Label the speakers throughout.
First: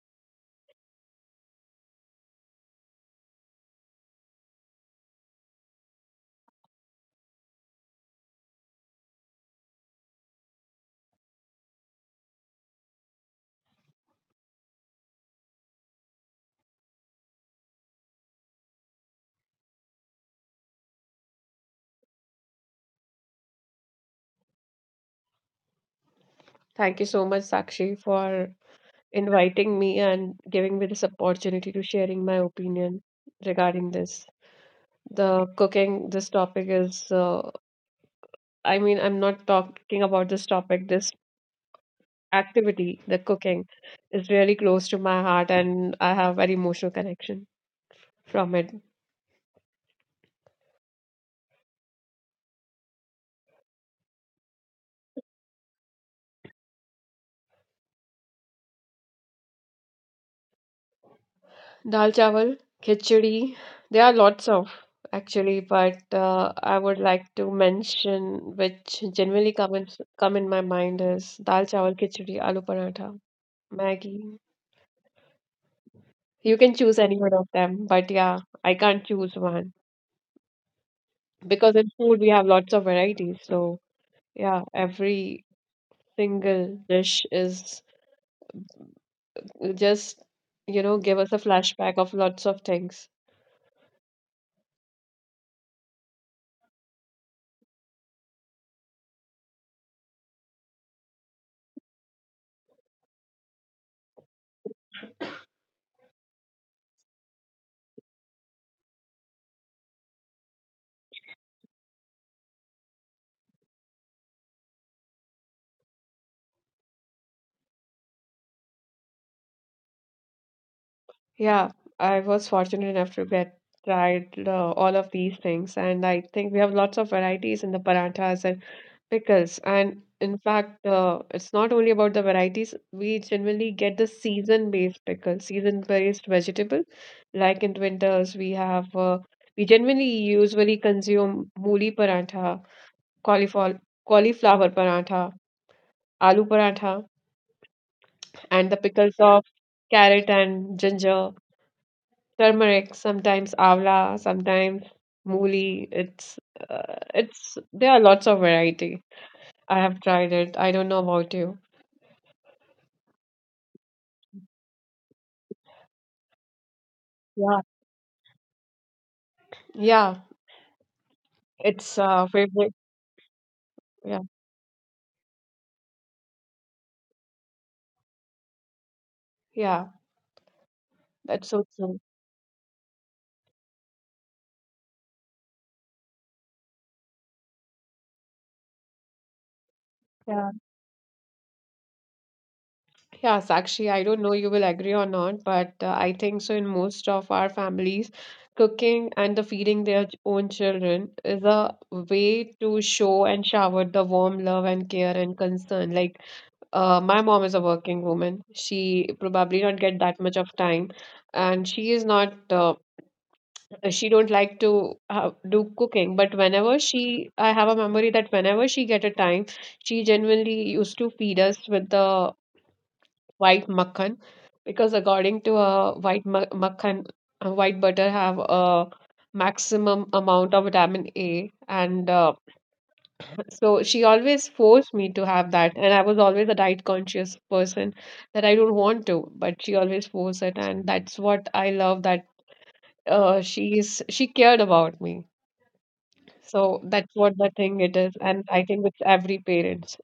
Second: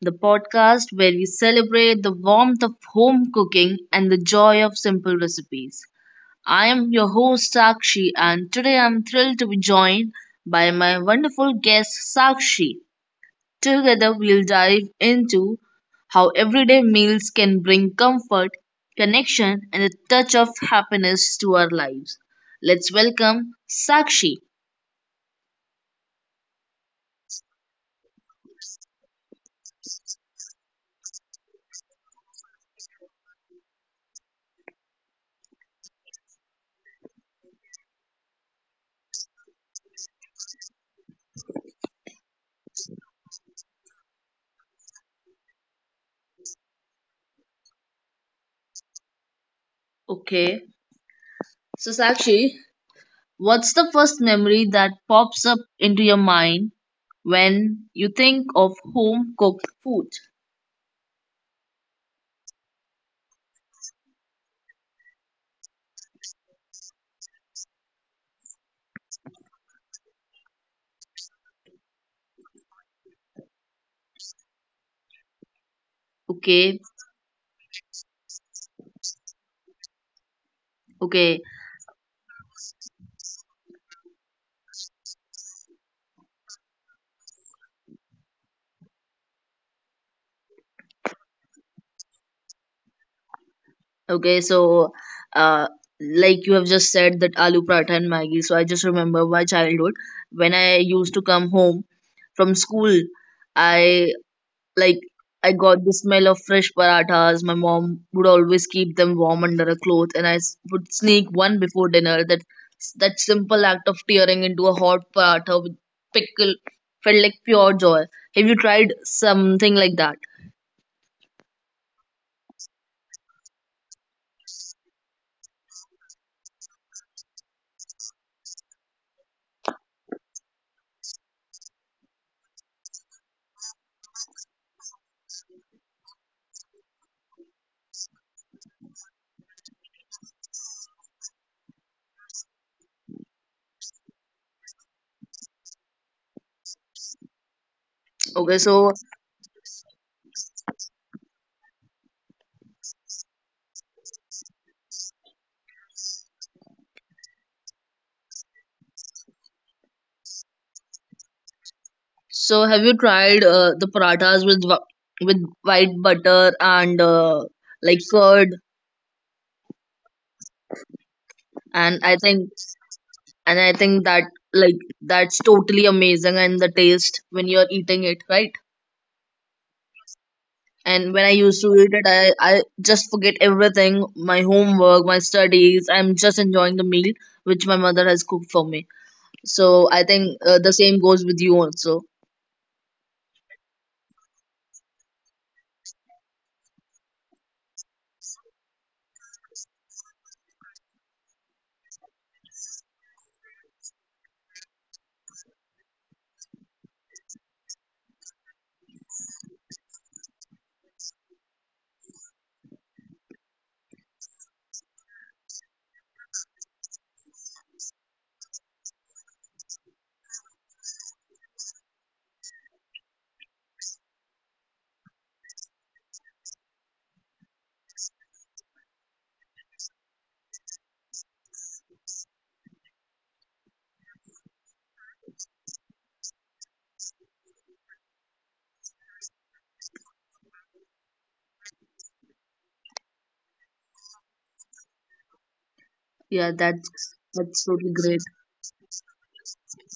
Speaker 1: the podcast where we celebrate the warmth of home cooking and the joy of simple recipes. I am your host Sakshi, and today I'm thrilled to be joined by my wonderful guest Sakshi. Together, we'll dive into how everyday meals can bring comfort, connection, and a touch of happiness to our lives. Let's welcome Sakshi.
Speaker 2: Thank you so much, Sakshi, for inviting me and giving me this opportunity to sharing my opinion regarding this. The cooking, this topic is, I mean, I'm not talking about this topic. This activity, the cooking, is really close to my heart, and I have an emotional connection from it.
Speaker 1: Okay, so Sakshi, what's the first memory that pops up into your mind when you think of home cooked food?
Speaker 2: Dal chawal, khichdi. There are lots of actually, but I would like to mention which generally come in, come in my mind is dal chawal, khichdi, aloo paratha, Maggie. You can
Speaker 1: Okay,
Speaker 2: choose any one of them, but yeah, I can't choose one
Speaker 1: okay,
Speaker 2: because in food we have lots of varieties. So yeah, every single dish is just give us a flashback of lots of things.
Speaker 1: okay. So, uh, like you have just said that aloo paratha and Maggi. So I just remember my childhood when I used to come home from school. I Like I got the smell of fresh parathas. My mom would always keep them warm under a cloth, and I would sneak one before dinner. That simple act of tearing into a hot paratha with pickle felt like pure joy. Have you tried something like that?
Speaker 2: Yeah, I was fortunate enough to get tried all of these things, and I think we have lots of varieties in the paranthas and pickles. And in fact, it's not only about the varieties, we generally get the season-based pickle, season-based vegetable. Like in winters, we generally usually consume mooli parantha, cauliflower cauliflower parantha, aloo parantha,
Speaker 1: Okay,
Speaker 2: and the
Speaker 1: so
Speaker 2: pickles of carrot and ginger turmeric, sometimes avla, sometimes mooli. It's There are lots of variety. I have tried it. I don't know about you.
Speaker 1: so have you tried the parathas with with white butter and
Speaker 2: Yeah,
Speaker 1: like curd?
Speaker 2: yeah, it's
Speaker 1: And I think
Speaker 2: favorite.
Speaker 1: and I think
Speaker 2: Yeah,
Speaker 1: that like that's totally amazing and the taste when you're eating it, right?
Speaker 2: yeah,
Speaker 1: And when I
Speaker 2: that's
Speaker 1: used
Speaker 2: so
Speaker 1: to eat
Speaker 2: true.
Speaker 1: it, I just forget everything, my homework, my studies. I'm just enjoying the meal which my mother has cooked for me. So I think
Speaker 2: Yeah,
Speaker 1: the same goes with you also.
Speaker 2: yeah, Sakshi, I don't know you will agree or not, but I think so. In most of our families, cooking and the feeding their own children is a way to show and shower the warm love and care and concern. Like my mom is a working woman. She probably not get that much of time, and she is not. She don't like to do cooking. But whenever she, I have a memory that whenever she get a time, she genuinely used to feed us with the white makhan, because according to a white makhan, white butter have a maximum amount of vitamin A, and so she always forced me to have that, and I was always a diet conscious person that I don't want to, but she always forced it, and that's what I love that she cared about me.
Speaker 1: Yeah,
Speaker 2: So that's what the
Speaker 1: that's
Speaker 2: thing it
Speaker 1: totally
Speaker 2: is,
Speaker 1: great.
Speaker 2: and I think with every parent,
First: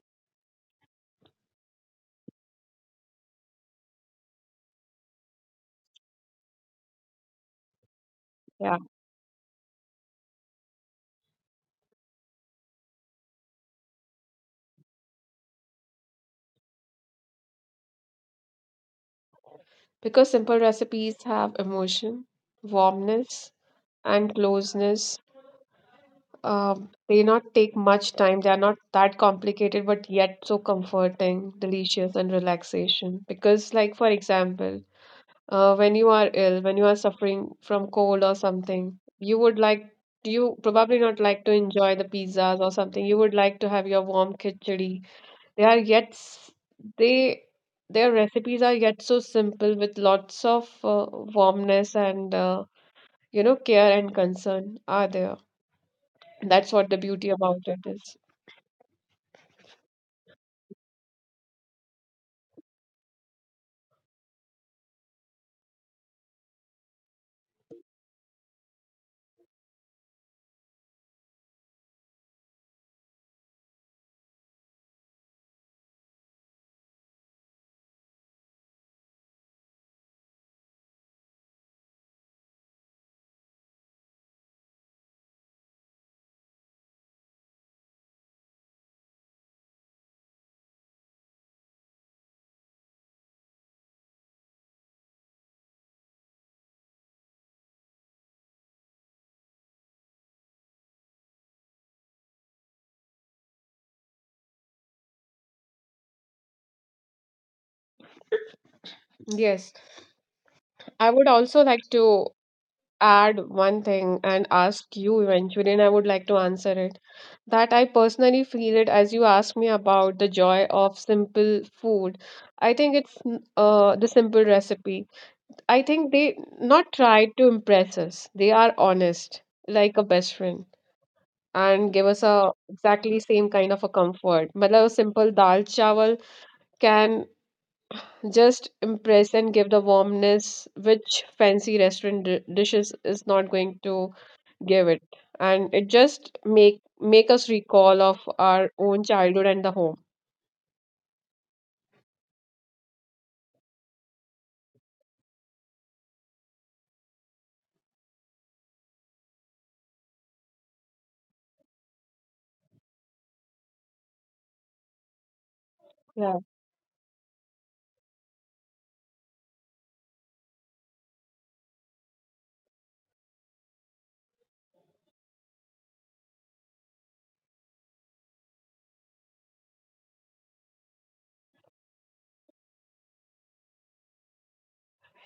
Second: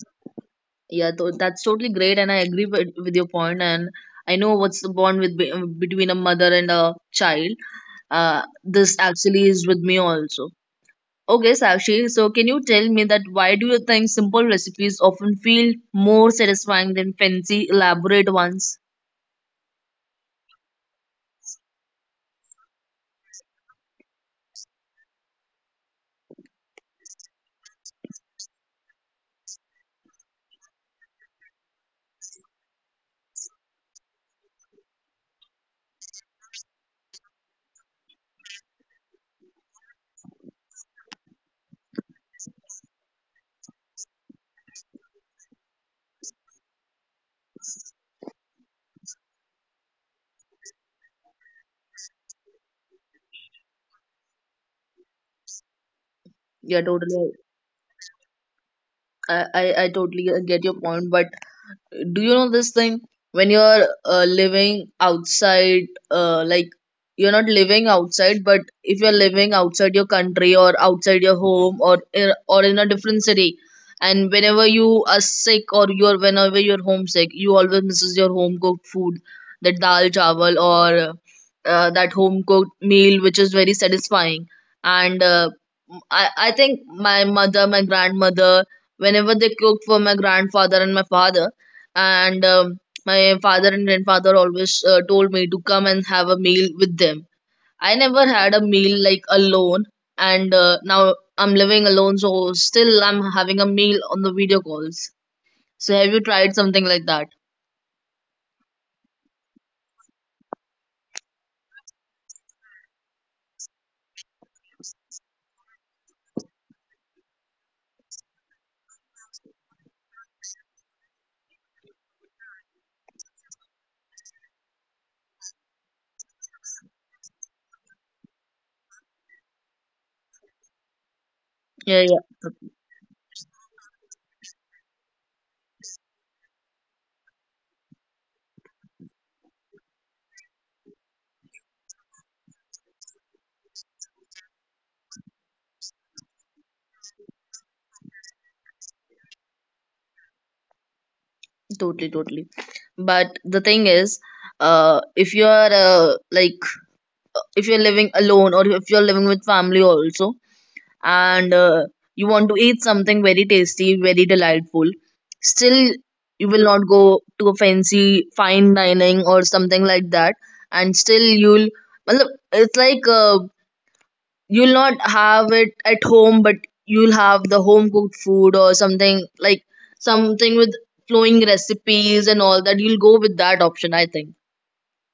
Speaker 1: Yeah, that's totally great, and I agree with your point. And I know what's the bond between a mother and a child.
Speaker 2: yeah,
Speaker 1: This actually is with me also. Okay, Sakshi, so can you tell me that why do you think simple recipes often feel more satisfying than fancy, elaborate ones?
Speaker 2: because simple recipes have emotion, warmness, and closeness. They not take much time. They are not that complicated, but yet so comforting, delicious, and relaxation. Because, like for example when you are ill, when you are suffering from cold or something, you probably not like to enjoy the pizzas or something. You would like to have your warm khichdi. They are yet s- they their recipes are yet so simple with lots of warmness and care and concern are there. That's
Speaker 1: Yeah,
Speaker 2: what the
Speaker 1: totally.
Speaker 2: beauty about it is.
Speaker 1: I totally get your point, but do you know this thing when you're living outside like you're not living outside, but if you're living outside your country or outside your home or in a different city, and whenever you are sick or you're whenever you're homesick, you always misses your home cooked food, that dal chawal or that home cooked meal which is very satisfying. And I think my mother, my grandmother, whenever they cooked for my grandfather and my father, and my father and grandfather always told me to come and have a meal with them. I never had a meal like alone. And now I'm living alone, so still I'm having a meal on the video calls. So have you tried something like that?
Speaker 2: Yes, I would also like to add one thing and ask you eventually, and I would like to answer it that I personally feel it as you asked me about the joy of simple food. I think it's the simple recipe. I think they not try to impress us. They are honest, like a best friend, and give
Speaker 1: Yeah,
Speaker 2: us
Speaker 1: yeah.
Speaker 2: a exactly same kind of a comfort. But a simple dal chawal can just impress and give the warmness which fancy restaurant dishes is not going to give it, and it just make us recall of our own childhood and the home.
Speaker 1: Totally, totally. But the thing is, if you're like if you're living alone or if you're living with family also, and you want to eat something very tasty, very delightful, still
Speaker 2: Yeah,
Speaker 1: you will not go to a fancy fine dining or something like that, and still you'll, matlab, it's like you'll not have it at home, but you'll have the home cooked food or something like something with flowing recipes and all that. You'll go with that option, I think.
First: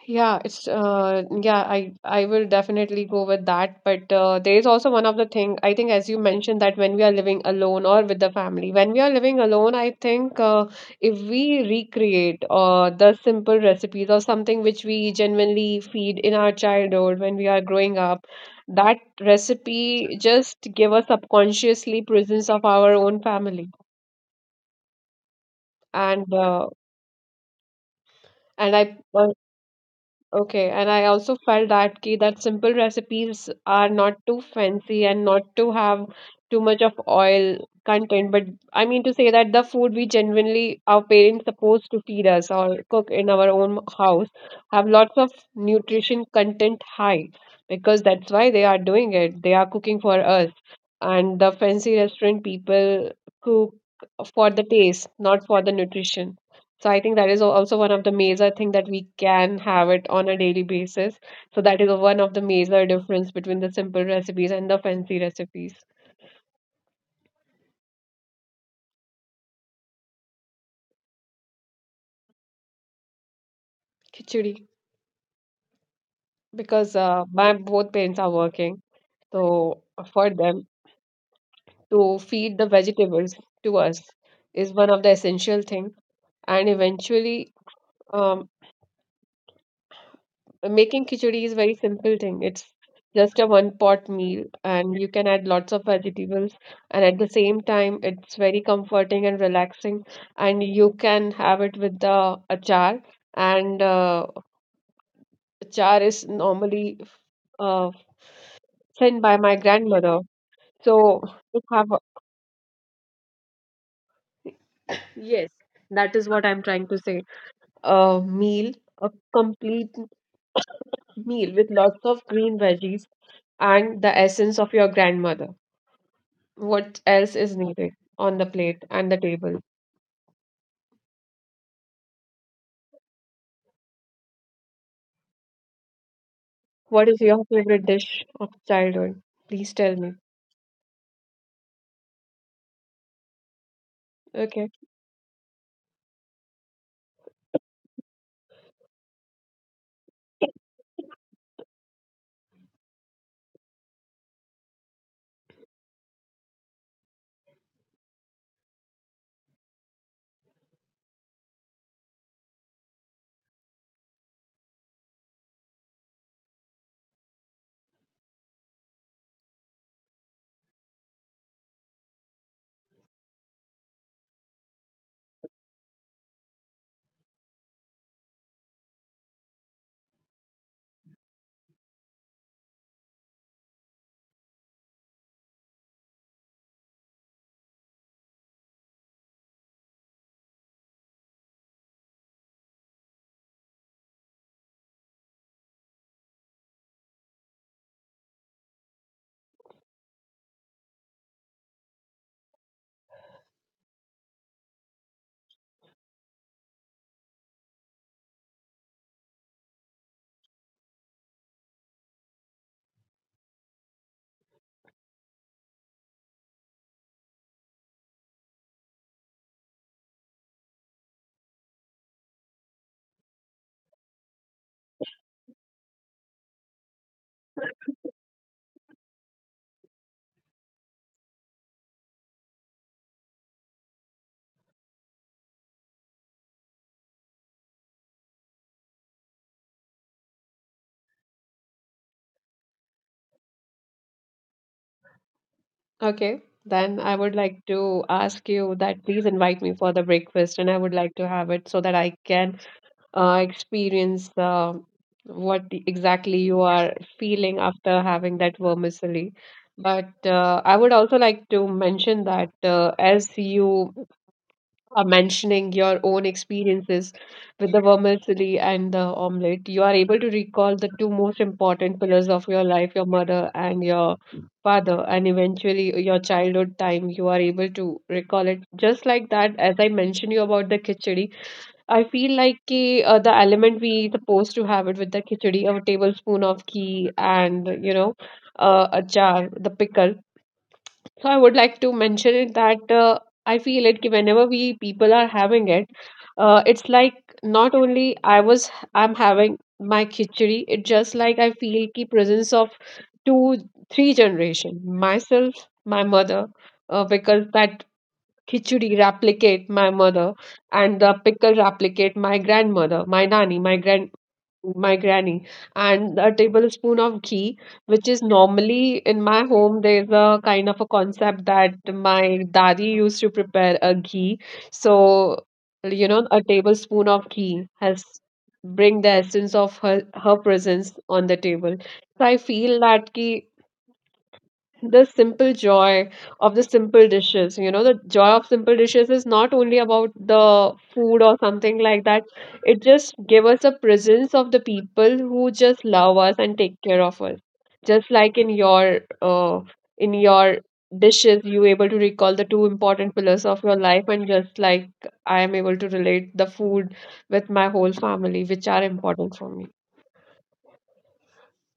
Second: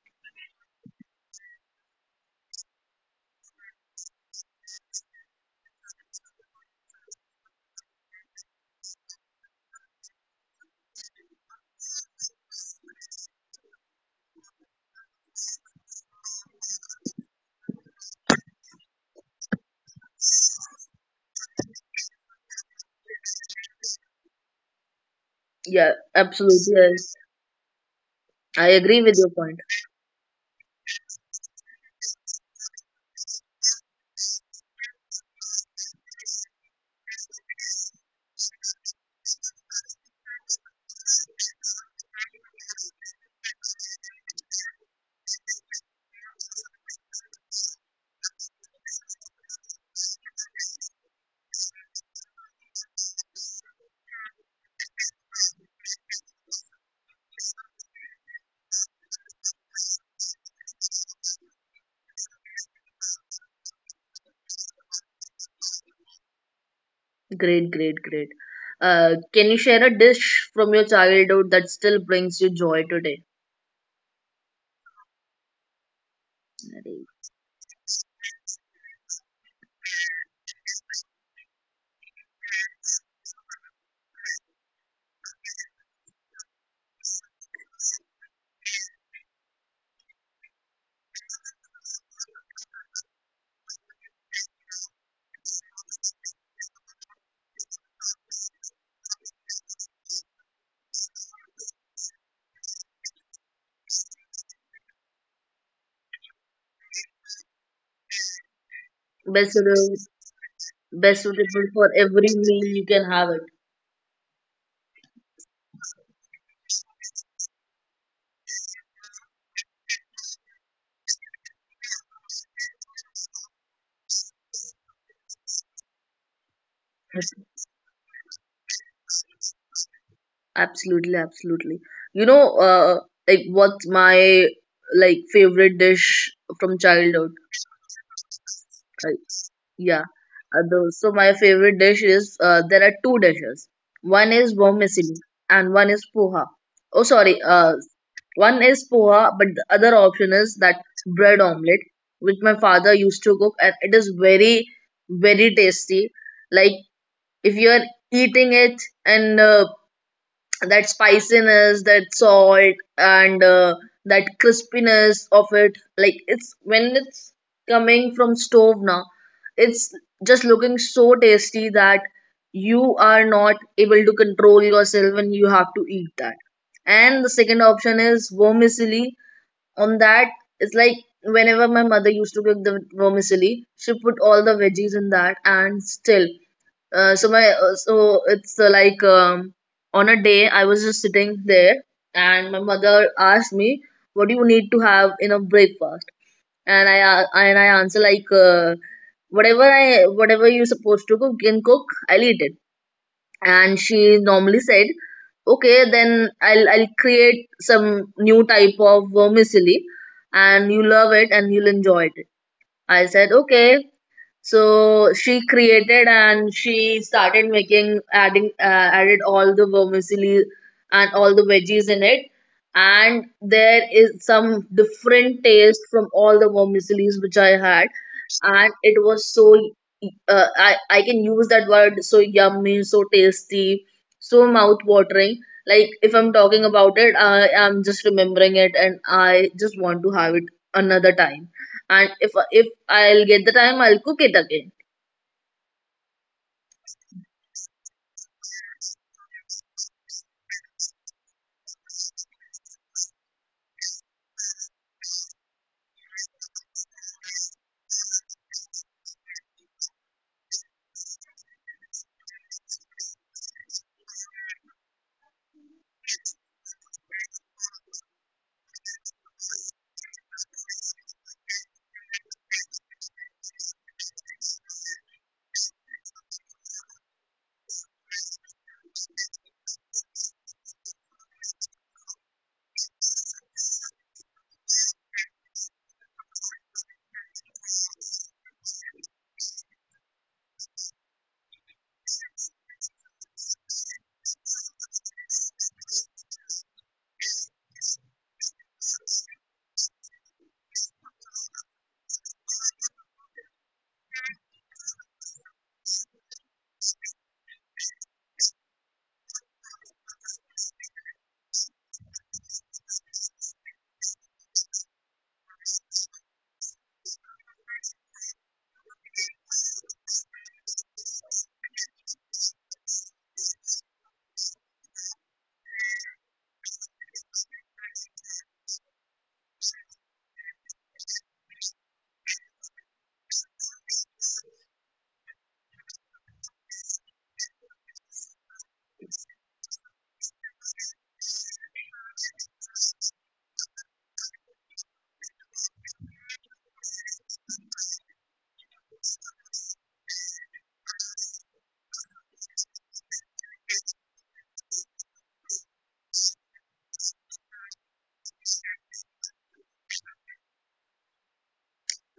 Speaker 2: yeah, it's yeah, I will definitely go with that, but there is also one of the thing I think as you mentioned that when we are living alone or with the family, when we are living alone I think if we recreate the simple recipes or something which we genuinely feed in our childhood when we are growing up, that recipe just give us subconsciously presence of our own family,
Speaker 1: Yeah,
Speaker 2: and
Speaker 1: absolutely.
Speaker 2: uh,
Speaker 1: Yes. I
Speaker 2: and I
Speaker 1: agree with your point.
Speaker 2: okay, and I also felt that key that simple recipes are not too fancy and not to have too much of oil content. But I mean to say that the food we genuinely our parents supposed to feed us or cook in our own house have lots of nutrition content high, because that's why they are doing it. They are cooking for us, and the fancy restaurant people cook for the taste, not for the nutrition. So I think that is also one of the major thing that we can have it on a daily basis. So that is one of the major difference between the simple recipes and the fancy recipes.
Speaker 1: Great, great, great. Can you share a dish from your childhood that still brings you joy today?
Speaker 2: Khichdi, because my both parents are working, so for them to feed the vegetables to us is one of the essential thing. And eventually, um, making khichdi is very simple thing. It's just a one pot meal and you can add lots of vegetables, and at the same time it's very comforting and relaxing, and you can have it with the achar, and achar is normally uh, sent by
Speaker 1: Best
Speaker 2: my
Speaker 1: suitable,
Speaker 2: grandmother.
Speaker 1: best
Speaker 2: So you
Speaker 1: suitable for
Speaker 2: have a,
Speaker 1: every meal you can have it.
Speaker 2: yes, that is what I'm trying to say. A meal, a complete meal with lots of green veggies and the essence of your grandmother. What else is needed on the plate and the table?
Speaker 1: Absolutely, absolutely. You know, like what's my like favorite dish from
Speaker 2: What is
Speaker 1: childhood?
Speaker 2: your favorite dish of
Speaker 1: Like,
Speaker 2: childhood? Please tell
Speaker 1: yeah.
Speaker 2: me.
Speaker 1: The, so my favorite dish is there are two dishes. One is
Speaker 2: Okay.
Speaker 1: vermicelli and one is poha. Oh, sorry. One is poha, but the other option is that bread omelette, which my father used to cook, and it is very, very tasty. Like if you are eating it, and that spiciness, that salt, and that crispiness of it, like it's when it's coming from stove now, it's just looking so tasty that you are not able to control yourself when you have to eat that. And the second option is vermicelli. On that it's like whenever my mother used to cook the vermicelli, she put all the veggies in that. And still so my so it's like on a day I was just sitting there and my mother asked me, what do you need to have in a breakfast? And I answer like, whatever I whatever you supposed to cook can cook, I'll eat it. And she normally said, okay, then I'll create some new type of vermicelli and you love it and you'll enjoy it. I said okay. So she created and she started making, adding added all the vermicelli and all the veggies in it, and there is some different taste from all the vermicellis which I had, and it was so I can use that word, so yummy, so tasty, so mouth watering. Like if I'm talking about it, I am just remembering it, and I just want to have it another time. And if I'll get the time, I'll cook it again.
Speaker 2: Okay. Then I would like to ask you that please invite me for the breakfast, and I would like to have it so that I can experience what exactly you are feeling after having that vermicelli. But I would also like to mention that as you are mentioning your own experiences with the vermicelli and the omelette, you are able to recall the two most important pillars of your life, your mother and your father, and eventually your childhood time. You are able to recall it just like that. As I mentioned you about the khichdi, I feel like ki, the element we supposed to have it with the khichdi, a tablespoon of ghee, and a jar, the pickle, so I would like to mention it that I feel it ki whenever we people are having it, it's like not only I'm having my khichdi, it just like I feel the presence of two three generation myself, my mother, because that khichdi replicate my mother and the pickle replicate my grandmother, my nani, my granny, and a tablespoon of ghee which is normally in my home, there's a kind of a concept that my daddy used to prepare a ghee, so a tablespoon of ghee has bring the essence of her presence on the table, so I feel that ki the simple joy of the simple dishes. The joy of simple dishes is not only about the food or something like that. It just gives us a presence of the people who just love us and take care of us. Just like in your dishes, you able to recall the two important pillars of your life, and just like I am able to relate the food with my whole family, which are important for me.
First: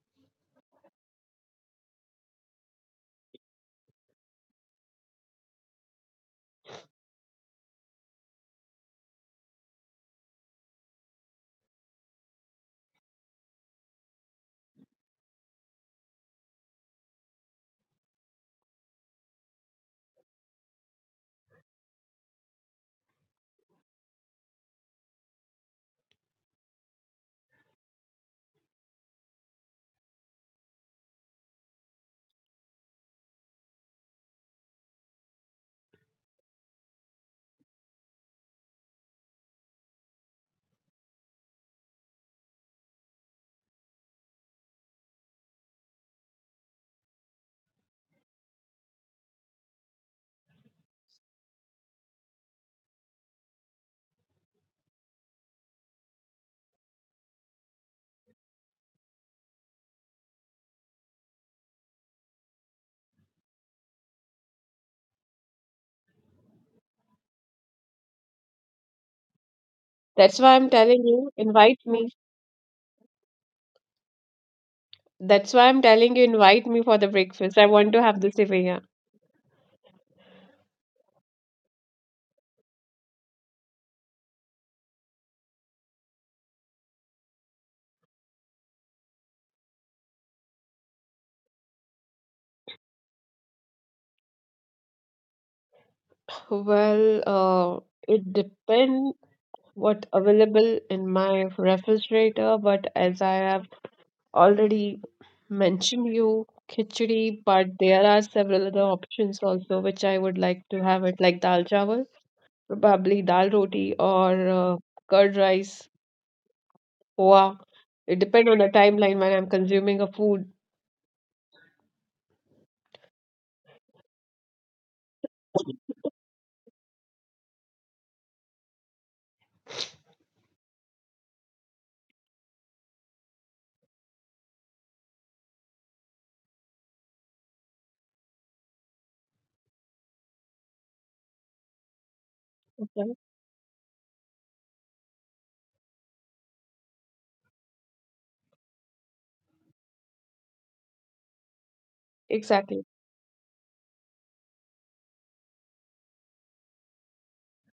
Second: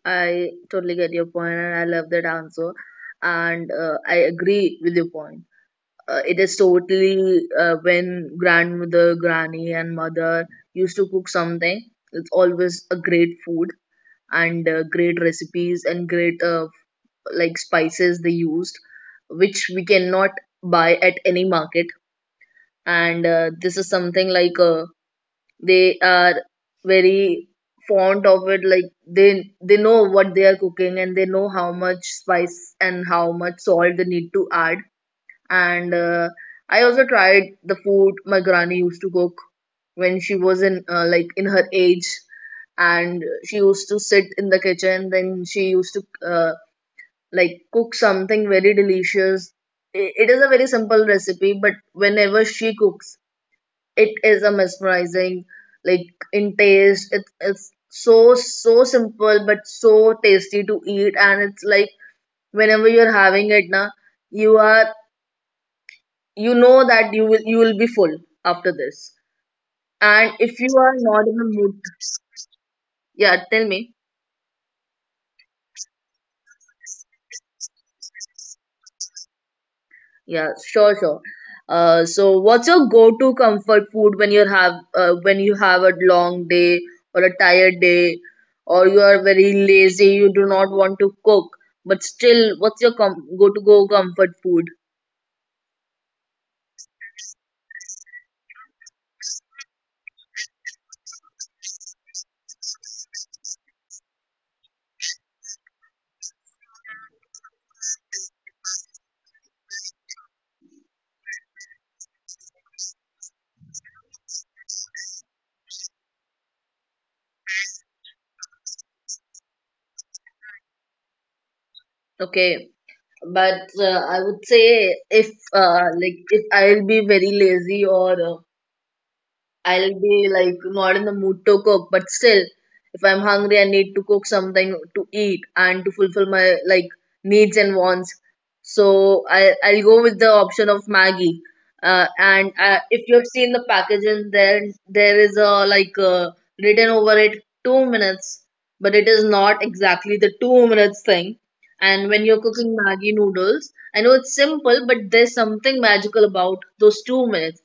Speaker 1: I totally get your point, and I love that answer. And I agree with your point. It is totally when grandmother, granny, and mother used to cook something, it's always a great food and great recipes and great like spices they used, which we cannot buy at any market. And this is something like, a they are very fond of it, like they know what they are cooking and they know how much spice and how much salt they need to add. And I also tried the food my granny used to cook when she was in like in her age, and she used to sit in the kitchen. Then she used to like cook something very delicious. It is a very simple recipe, but whenever she cooks, it is a mesmerizing, like in taste, it, it's so so simple but so tasty to eat. And it's like whenever you're having it na, you are, you know, that you will, you will be full after this. And
Speaker 2: That's why
Speaker 1: if
Speaker 2: I'm
Speaker 1: you are
Speaker 2: telling
Speaker 1: not
Speaker 2: you,
Speaker 1: in the mood,
Speaker 2: invite me.
Speaker 1: yeah, tell me.
Speaker 2: That's why I'm telling you, invite me for the breakfast. I want to have the sevaya.
Speaker 1: Yeah, sure, sure. So what's your go-to comfort food when you have a long day or a tired day, or you are very lazy, you do not want to cook, but still, what's your go-to-go comfort food?
Speaker 2: Well, it depends what available in my refrigerator, but as I have already mentioned you, khichdi, but there are several other options also which I would like to have it like dal chawal, probably dal roti or curd rice, poha. It depends on the timeline when I'm consuming a food.
Speaker 1: Okay, but I would say if like if I'll be very lazy or I'll be like not in the mood to cook, but still, if I'm hungry, I need to cook something to eat and to fulfill my like needs and wants. So I'll go with the option of Maggie. And
Speaker 2: Okay.
Speaker 1: if you have seen the packaging, there is a like written over it 2 minutes, but it is not exactly the 2 minutes thing. And when you're
Speaker 2: Exactly.
Speaker 1: cooking Maggie noodles, I know it's simple, but there's something magical about those 2 minutes.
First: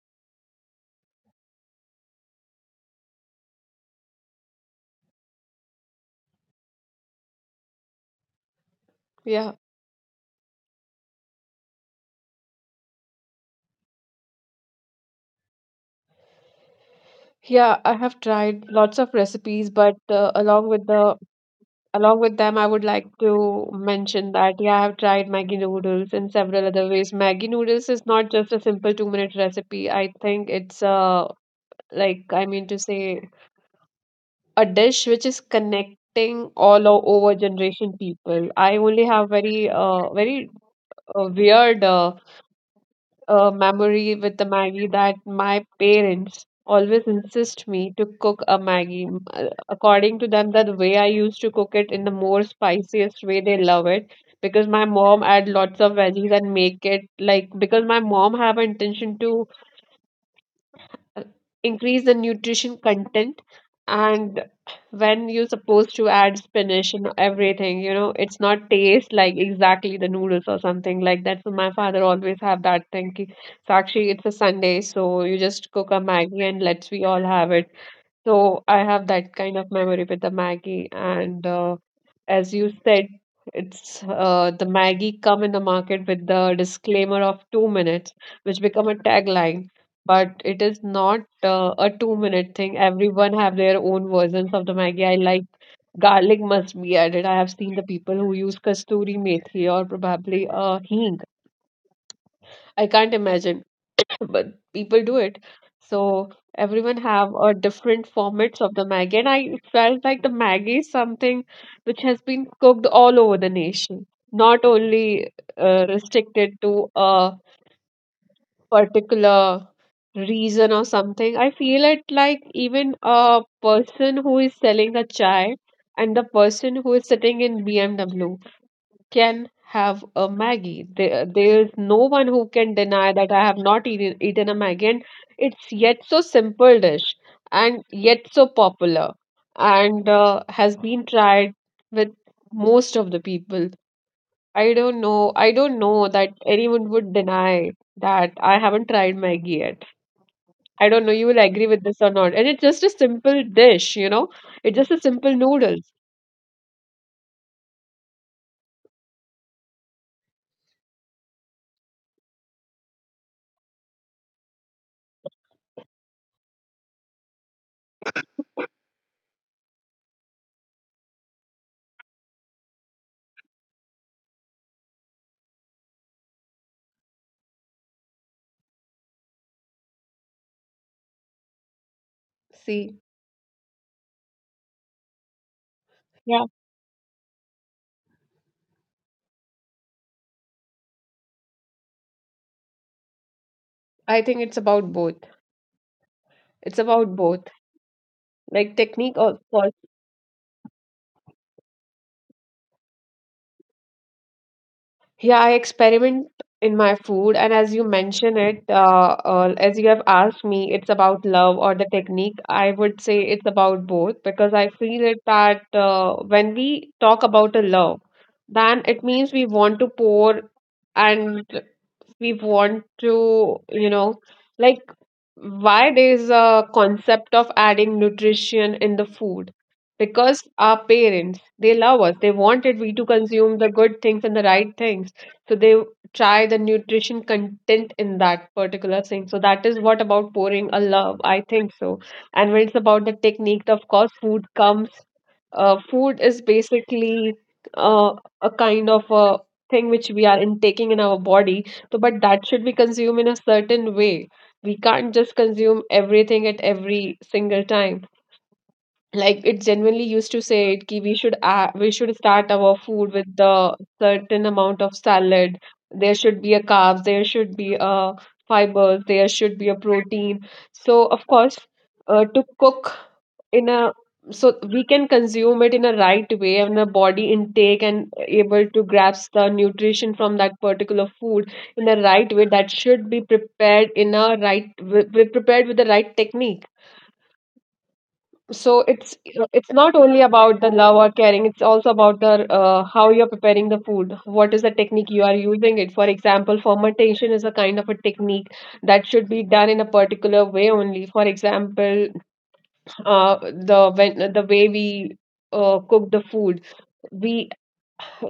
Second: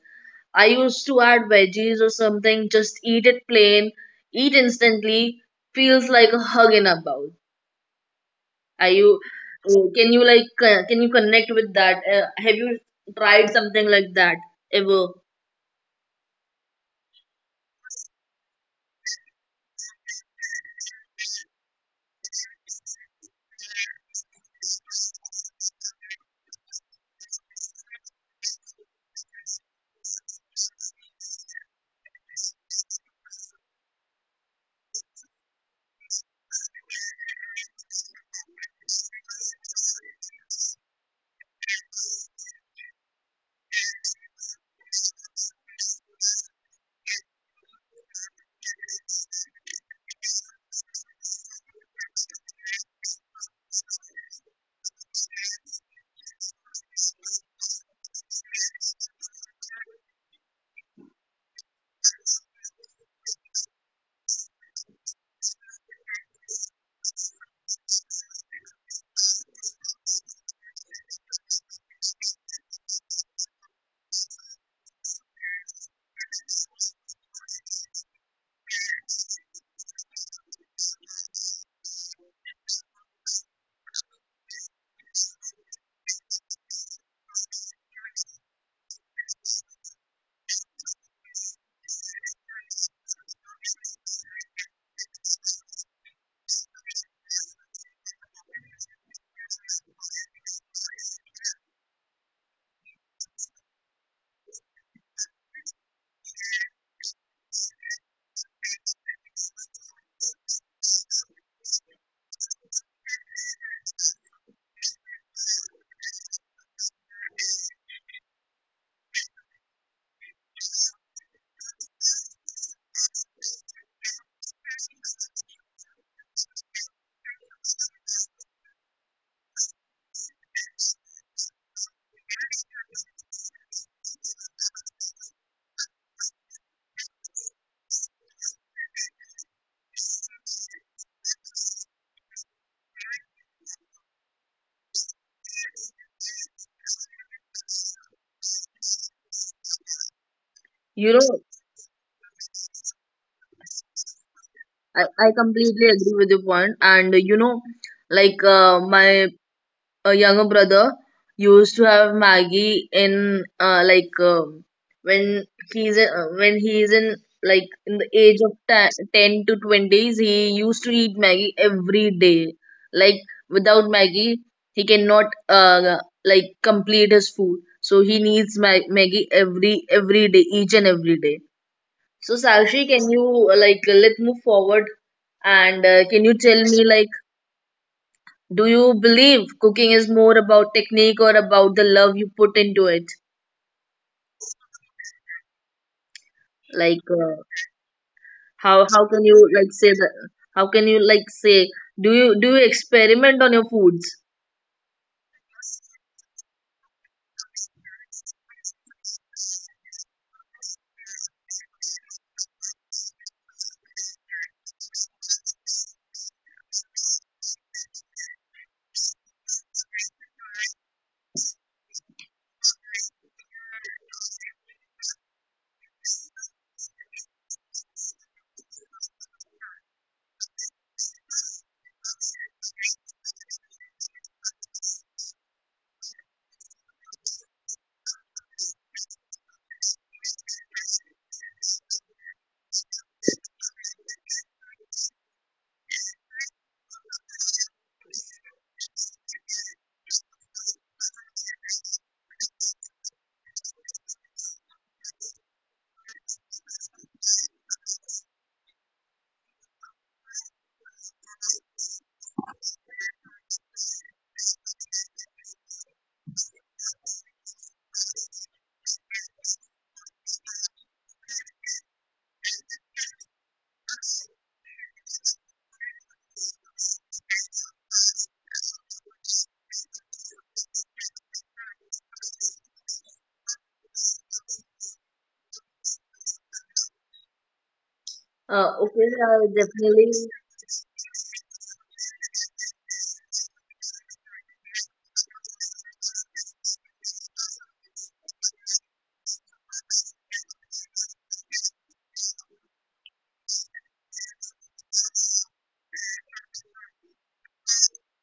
Speaker 1: I used to add veggies or something, just eat it plain, eat instantly, feels like a hug in a bowl. Are you,
Speaker 2: Yeah.
Speaker 1: can you like, can you connect with that? Have you tried something like that ever?
Speaker 2: Yeah, I have tried lots of recipes, but along with them, I would like to mention that yeah, I have tried Maggi noodles in several other ways. Maggi noodles is not just a simple 2-minute recipe. I think it's like I mean to say a dish which is connecting all over generation people. I only have very weird a memory with the Maggie that my parents always insist me to cook a Maggie. According to them, that the way I used to cook it in the more spiciest way, they love it because my mom add lots of veggies and make it like because my mom have an intention to uh, increase the nutrition content, and when you supposed to add spinach and everything, it's not taste like exactly the noodles or something like that, so my father always have that thing ki, so actually it's a Sunday so you just cook a maggie and let's we all have it, so I have that kind of memory with the Maggie. And As you said, it's the Maggie come in the market with the disclaimer of 2 minutes, which become a tagline. But it is not a 2 minute thing. Everyone have their own versions of the Maggie. I like garlic must be added. I have seen the people who use kasturi methi or probably hing. I can't imagine, but people do it. So everyone have a different formats of the Maggi, and I felt like the Maggi is something which has been cooked all over the nation, not only restricted to a particular reason or something. I feel it like even a person who is selling a chai and the person who is sitting in BMW can have a Maggie. There's no one who can deny that I have not eaten a Maggie. And it's yet so simple dish and yet so popular and has been tried with most of the people. I don't know. I don't know that anyone would deny that I haven't tried Maggie yet. I don't know
Speaker 1: You
Speaker 2: you
Speaker 1: know,
Speaker 2: will agree with this or not. And it's just a simple dish. It's just a simple
Speaker 1: I
Speaker 2: noodles.
Speaker 1: completely agree with your point, and you know, like my a younger brother used to have Maggie in like when when he's in like in the age of 10 to 20s. He used to eat Maggie every day. Like without Maggie, he cannot like complete his food. So he needs Maggie every day, each and every day. So Sakshi,
Speaker 2: See,
Speaker 1: can you like let's move forward. And can
Speaker 2: yeah,
Speaker 1: you tell me like, do you believe cooking is more about technique or about the love you put into it?
Speaker 2: I think it's about both. It's about
Speaker 1: Like
Speaker 2: both. Like technique
Speaker 1: how can
Speaker 2: of
Speaker 1: you
Speaker 2: for,
Speaker 1: like say that? How can you like say, do you experiment on your foods?
Speaker 2: yeah, I experiment in my food, and as you mention it, as you have asked me, it's about love or the technique. I would say it's about both because I feel it that when we talk about a love, then it means we want to pour and we want to, you know, like, why there's a concept of adding nutrition in the food? Because our parents, they love us. They wanted we to consume the good things and the right things. So they try the nutrition content in that particular thing. So that is what about pouring a love. I think so. And when it's about the technique, of course, food comes, food is basically uh, a kind of a thing which we are intaking in our body, so but that should be consumed in a certain way. We can't just consume everything at every single time, like it genuinely used to say it ki we should start our food with the certain amount of salad. There should be a carbs, there should be a fibers, there should be a protein. So of course to cook in a, so we can consume it in a right way and the body intake and able to grasp the nutrition from that particular food in the right way, that should be prepared in a right prepared with the right technique. So it's
Speaker 1: Okay,
Speaker 2: it's not only
Speaker 1: definitely.
Speaker 2: about the love or caring, it's also about the how you're preparing the food, what is the technique you are using it. For example, fermentation is a kind of a technique that should be done in a particular way only. For example, the when the way we cook the food, we,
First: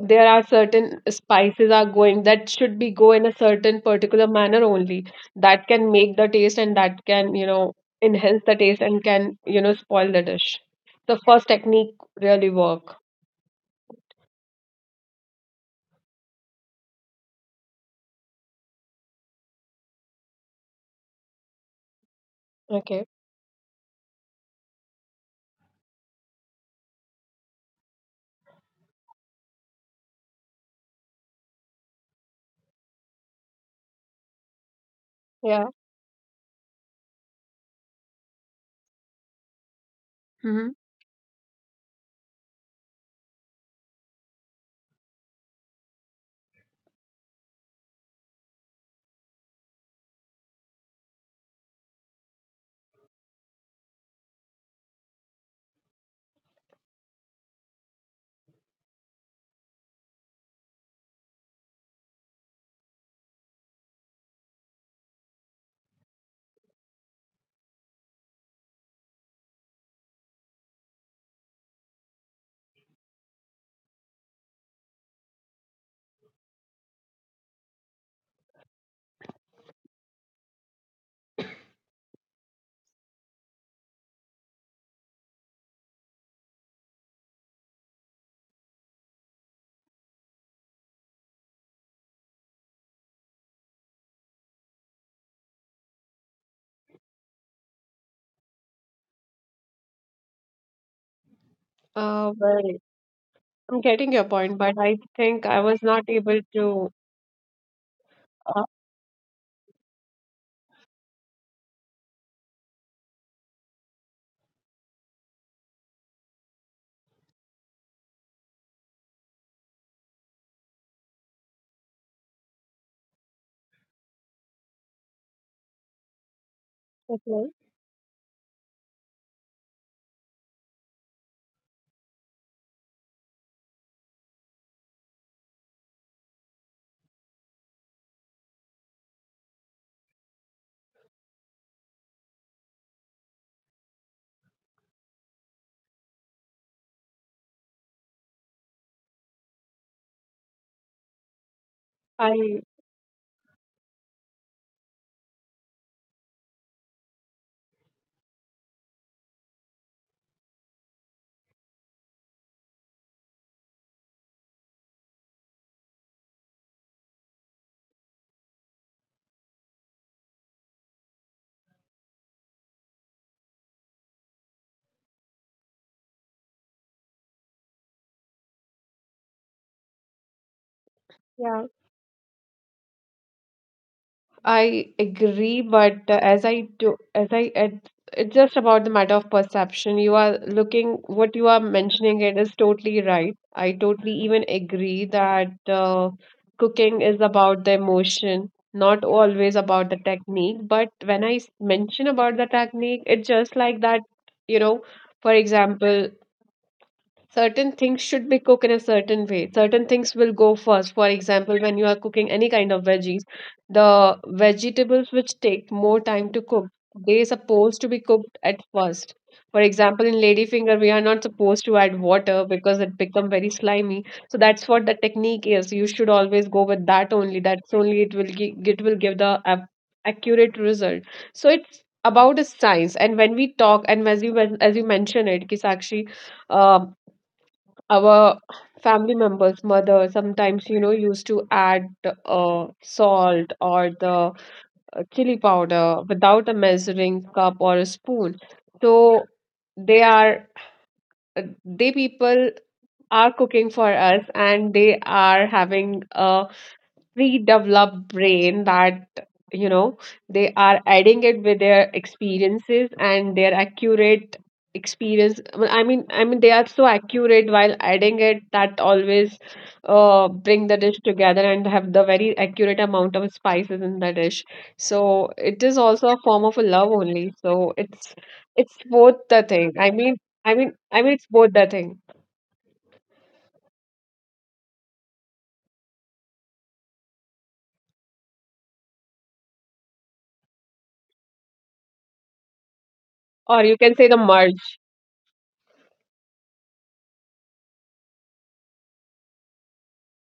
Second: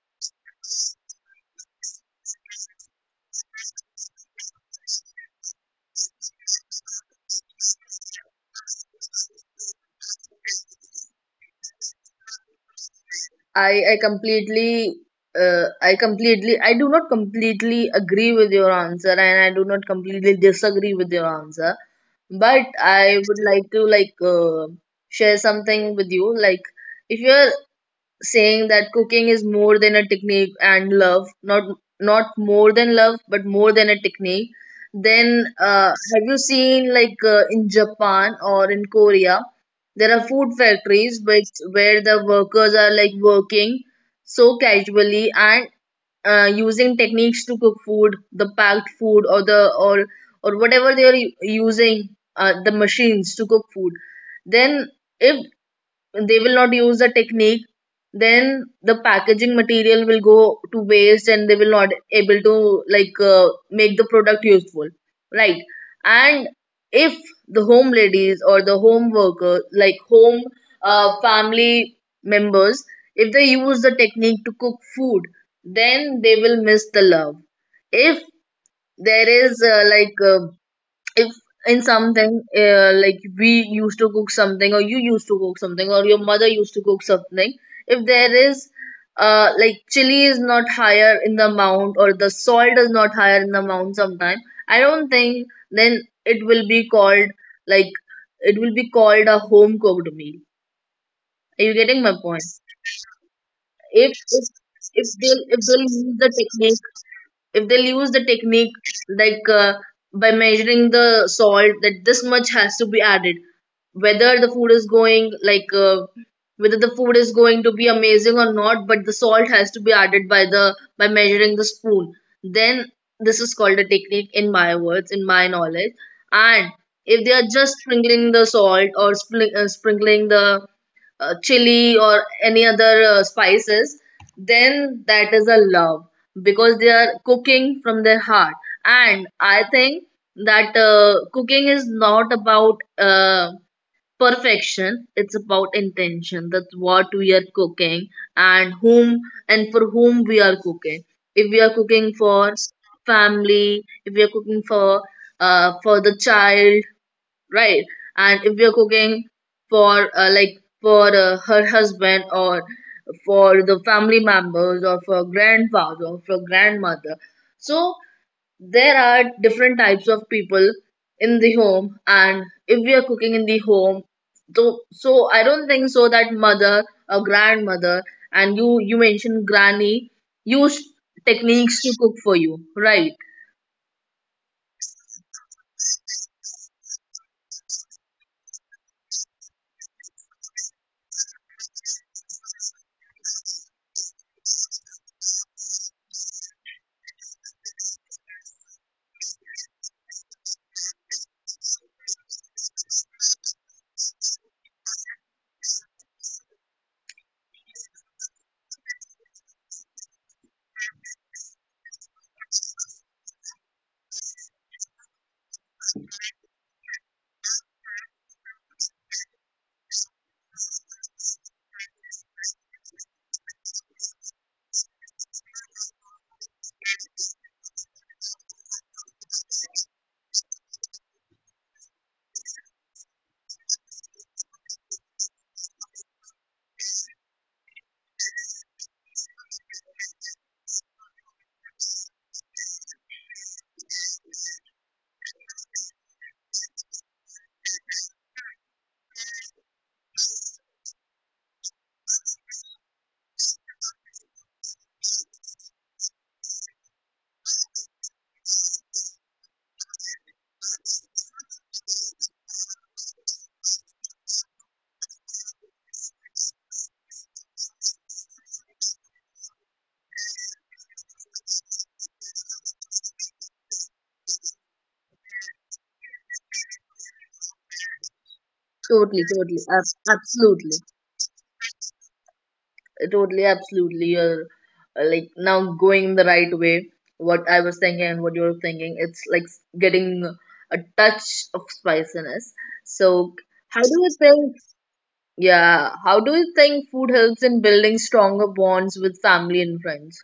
Speaker 2: there are certain spices are going that should be go in a certain particular manner only. That can make the taste and that can, you know, enhance the taste and can, you know, spoil the dish. The first technique really work.
Speaker 1: I completely I completely, I do not completely agree with your answer, and I do not completely disagree with your answer. But
Speaker 2: Okay.
Speaker 1: I would like to like share something with you. Like if you're saying that cooking is more than a technique and love, not not more than love but more than a technique, then
Speaker 2: Yeah.
Speaker 1: have you seen like in Japan or in Korea there are food
Speaker 2: Mm-hmm.
Speaker 1: factories which where the workers are like working so casually and using techniques to cook food, the packed food or the or whatever they are using the machines to cook food. Then if they will not use the technique, then the packaging material will go to waste and they will not able to like make the product useful, right? And if the home ladies or the home worker, like home family members, if they use the technique to cook food, then they will miss the love. If there is like if in something like we used to cook something or you used to cook something or your mother used to cook something, if there is like chili is not higher in the amount or the salt is not higher in the amount sometime, I don't think then it will be called, like, it will be called a home cooked meal. Are you getting my
Speaker 2: uh
Speaker 1: point?
Speaker 2: well I'm
Speaker 1: if
Speaker 2: getting your
Speaker 1: if
Speaker 2: point, but I
Speaker 1: if they'll
Speaker 2: think
Speaker 1: if
Speaker 2: I was
Speaker 1: they'll
Speaker 2: not
Speaker 1: use the
Speaker 2: able
Speaker 1: technique,
Speaker 2: to,
Speaker 1: if they'll use the
Speaker 2: uh,
Speaker 1: technique, like by measuring the salt that this much has to be added, whether the food is going like whether the food is going to be amazing or not, but the salt has to be added by the by measuring the spoon, then this is called a technique in my words, in my knowledge. And if they
Speaker 2: okay.
Speaker 1: are just sprinkling the salt or sprinkling the chili or any other spices, then that is a love, because they are cooking from their heart. And I think that cooking is not about perfection, it's about intention. That's what we are cooking and whom, and for whom we are cooking. If we are cooking for
Speaker 2: I,
Speaker 1: family, if we are cooking for the child, right? And if we are cooking for like for her husband or for the family members or for grandfather or for grandmother, so there are different types of people in the home. And if we are cooking in the home, so I don't think so that mother or grandmother, and you mentioned granny, use
Speaker 2: yeah,
Speaker 1: techniques to cook for you, right?
Speaker 2: I agree, but as I do, as I, it's just about the matter of perception. You are looking, what you are mentioning it is totally right. I totally even agree that cooking is about the emotion, not always about the technique. But when mention about the technique, it's just like that, you know, for example, certain things should be cooked in a certain way. Certain things will go first. For example, when you are cooking any kind of veggies, the vegetables which take more time to cook, they supposed to be cooked at first. For example, in ladyfinger, we are not supposed to add water because it become very slimy. So that's what the technique is. You should always go with that only. That's only it will give the accurate result. So it's about a science. And when we talk, and as you mentioned it, Kisakshi, uh, our family members, mother, sometimes, you know, used to add salt or the chili powder without a measuring cup or a spoon. So they are, they people are cooking for us and they are having a redeveloped brain that you know they are adding it with their experiences and their accurate experience. Well, I mean they are so accurate while adding it that always bring the dish together and have the very accurate amount of spices in the dish. So it is also a form of a love only. So it's both
Speaker 1: Totally,
Speaker 2: the thing.
Speaker 1: totally,
Speaker 2: i mean i mean
Speaker 1: absolutely.
Speaker 2: i mean it's both the thing.
Speaker 1: Totally, absolutely. You're like now going the right way. What I was thinking and what you're thinking, it's like getting a touch of spiciness. So,
Speaker 2: Or you can
Speaker 1: how do
Speaker 2: say the
Speaker 1: you think?
Speaker 2: merge.
Speaker 1: Yeah, how do you think food helps in building stronger bonds with family and friends?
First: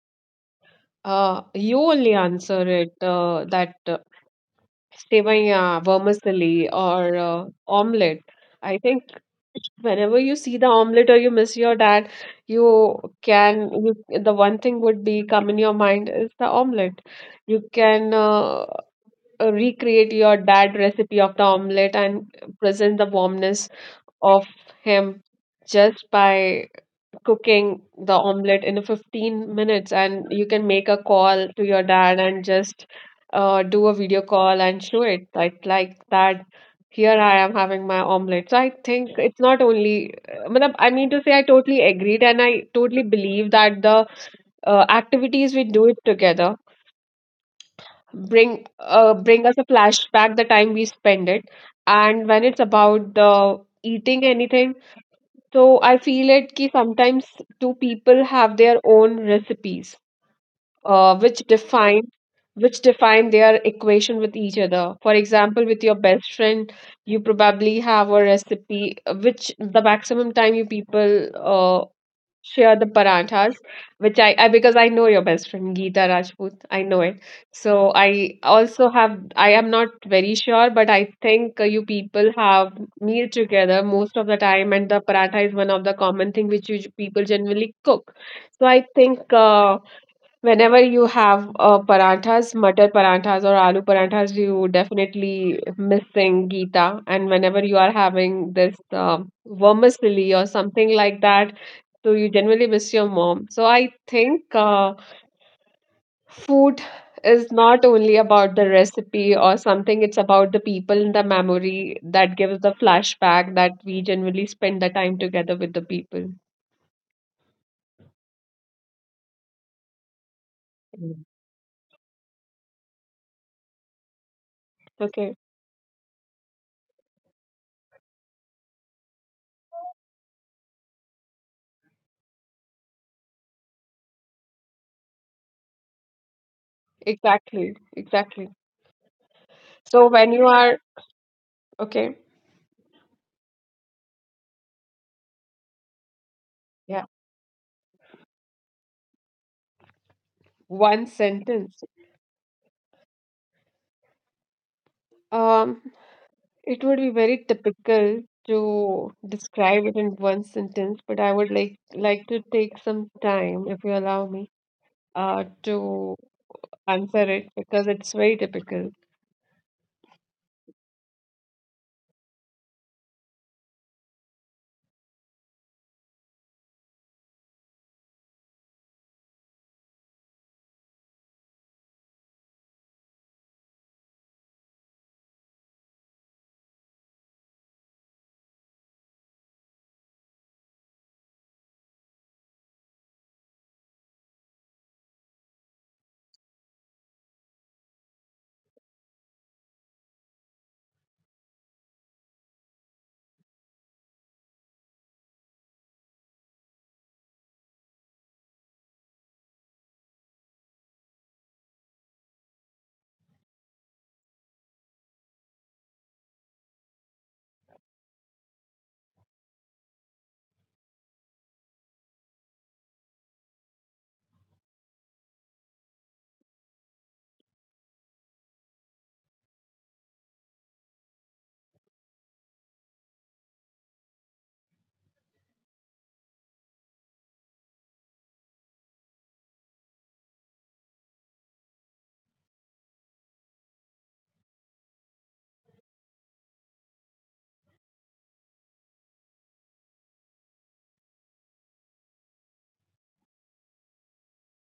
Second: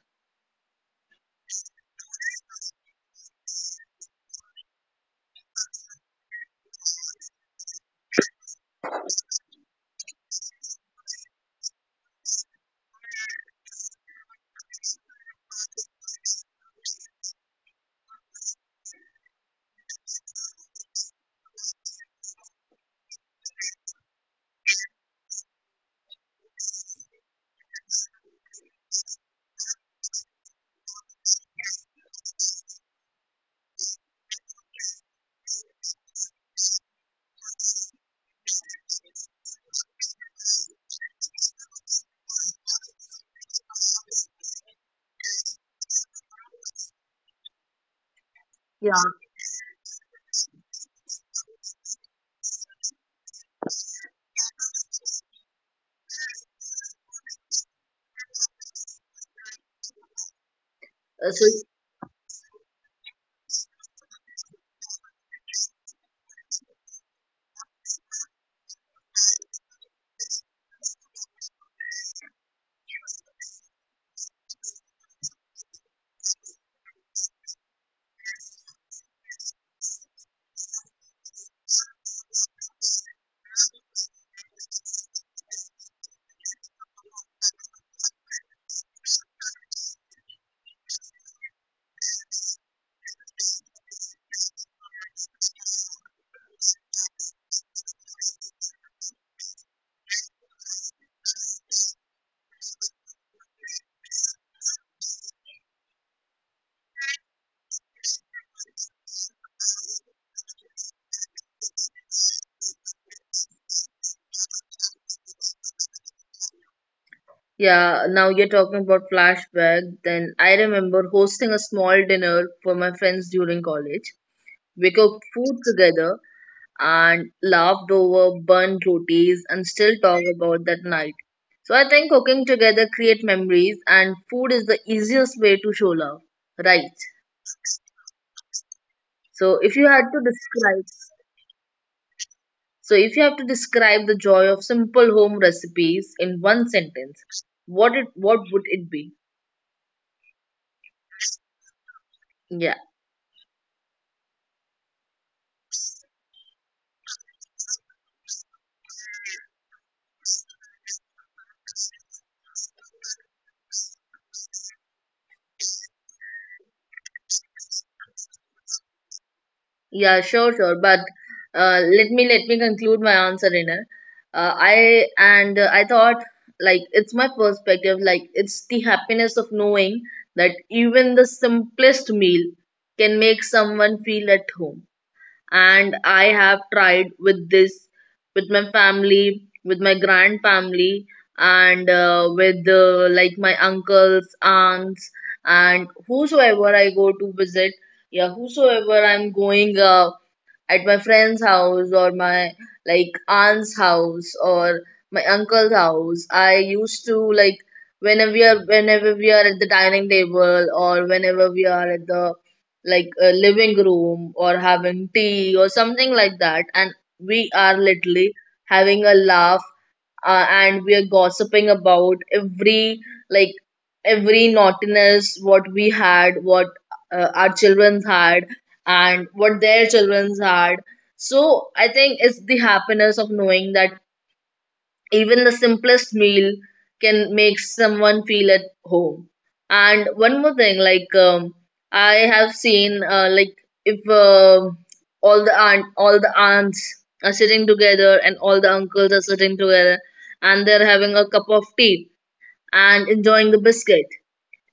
Speaker 2: You only answer it that Sevaiya, vermicelli, or omelette. I think whenever you see the omelette or you miss your dad, you can you the one thing would be come in your mind is the omelette. You can recreate your dad recipe of the omelette and present the warmness of him just by cooking the omelette in 15 minutes, and you can make a call to your dad and just do a video call and show it like that, here I am having my omelette. So I think it's not only, I mean to say, I totally agreed and I totally believe that the activities we do it together bring
Speaker 1: Yeah.
Speaker 2: uh, bring us a flashback the time we spend it. And when it's about the eating anything, so I feel it कि sometimes two people have their own recipes, uh,
Speaker 1: Uh,
Speaker 2: which
Speaker 1: so
Speaker 2: define which define their equation with each other. For example, with your best friend, you probably have a recipe which the maximum time you people share the paranthas, which I because I know your best friend Geeta Rajput, I know it. So I also have, I am not very sure, but I think you people have meal together most of the time, and the paratha is one of the common thing which you people generally cook. So I think. Whenever you have paranthas, matar paranthas or aloo paranthas, you definitely missing Gita. And whenever you are having this vermicelli or something like that, so you generally miss your mom. So I think food is not only about the recipe or something, it's about the people and the memory that gives the flashback that we generally spend the time together with the people.
Speaker 1: yeah, now you're talking about flashback. Then I remember
Speaker 2: Mm.
Speaker 1: hosting a small dinner for my friends during college. We cooked
Speaker 2: Okay,
Speaker 1: food together and laughed over burnt rotis and still talk about that night. So I think cooking together create memories and food is the easiest way to show love. Right.
Speaker 2: exactly, exactly.
Speaker 1: So if you had
Speaker 2: So
Speaker 1: to
Speaker 2: when you are,
Speaker 1: describe,
Speaker 2: okay.
Speaker 1: so if you have to describe the joy of simple home recipes in one
Speaker 2: Yeah.
Speaker 1: sentence, what it what would it be?
Speaker 2: One sentence.
Speaker 1: Yeah.
Speaker 2: Um, it would be very typical to describe it in one sentence, but I would like to take some time, if you allow me, to answer it because it's very typical.
Speaker 1: Yeah, sure, sure. But let me conclude my answer, Rener. I and I thought, like, it's my perspective. Like, it's the happiness of knowing that even the simplest meal can make someone feel at home, and I have tried with this, with my family, with my grand family, and with like my uncles, aunts, and whosoever I go to visit. Yeah, whosoever I'm going at my friend's house or my like aunt's house or my uncle's house. I used to like, whenever we are, whenever we are at the dining table or whenever we are at the like a living room or having tea or something like that, and we are literally having a laugh and we are gossiping about every like every naughtiness what we had, what our children had and what their children had. So I think it's the happiness of knowing that even the simplest meal can make someone feel at home. And one more thing, like I have seen, like if all the aunt, all the aunts are sitting together and all the uncles are sitting together, and they're having a cup of tea and enjoying the biscuit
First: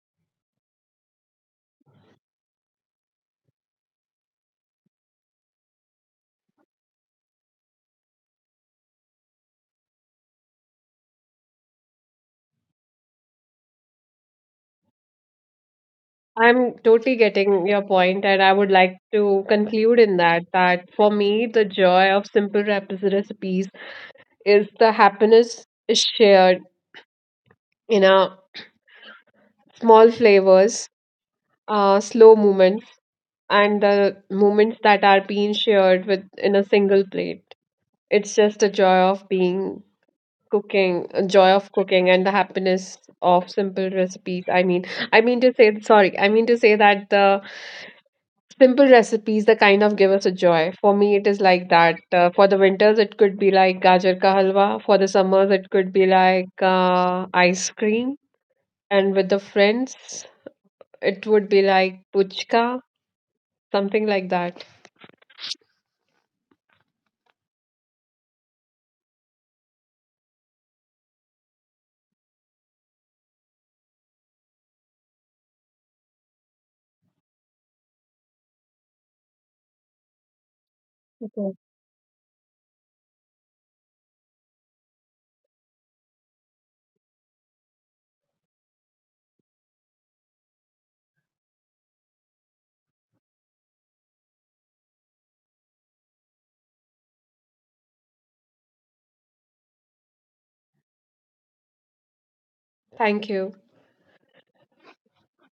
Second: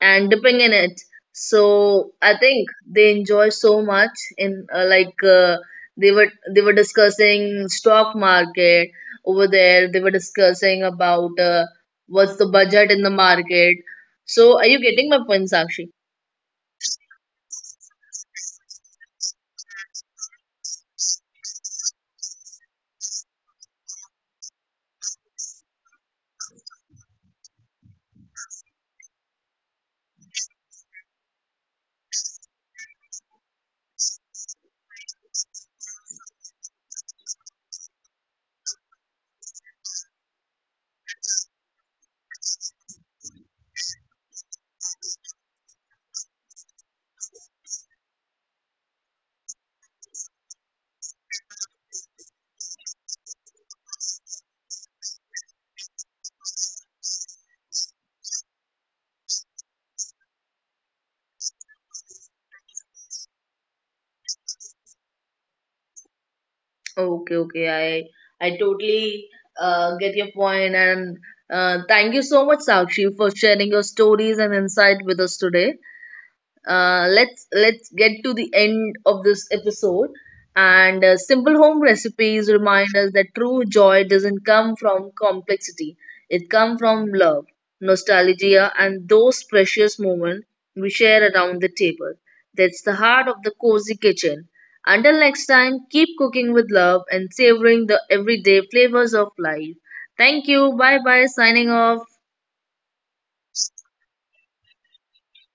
Speaker 1: and dipping in it. So I think they enjoy so much in like they were they were discussing stock market over there. They were discussing about what's the budget in the market. So are you getting my point, Sakshi?
Speaker 2: I'm totally getting your point, and I would like to conclude in that that for me, the joy of simple recipes is the happiness is shared in a small flavors, slow movements and the moments that are being shared with in a single plate. It's just a joy of being cooking, a joy of cooking, and the happiness of simple recipes. I mean to say, sorry, I mean to say that the simple recipes, the kind of give us a joy. For me, it is like that. For the winters, it could be like gajar ka halwa. For the summers, it could be like ice cream. And with the friends, it would be like puchka, something like that.
Speaker 1: Okay, okay, I totally get your point, and thank you so much, Sakshi, for sharing your stories and insight with us today. Let's get to the end of this episode, and
Speaker 2: Okay.
Speaker 1: simple home recipes remind us that true joy doesn't come from complexity. It comes from love, nostalgia, and those precious moments we share around the table. That's the heart of the cozy kitchen. Until next time, keep cooking with love and savoring the everyday flavors of life. Thank you, bye bye, signing off.
Speaker 2: Thank you.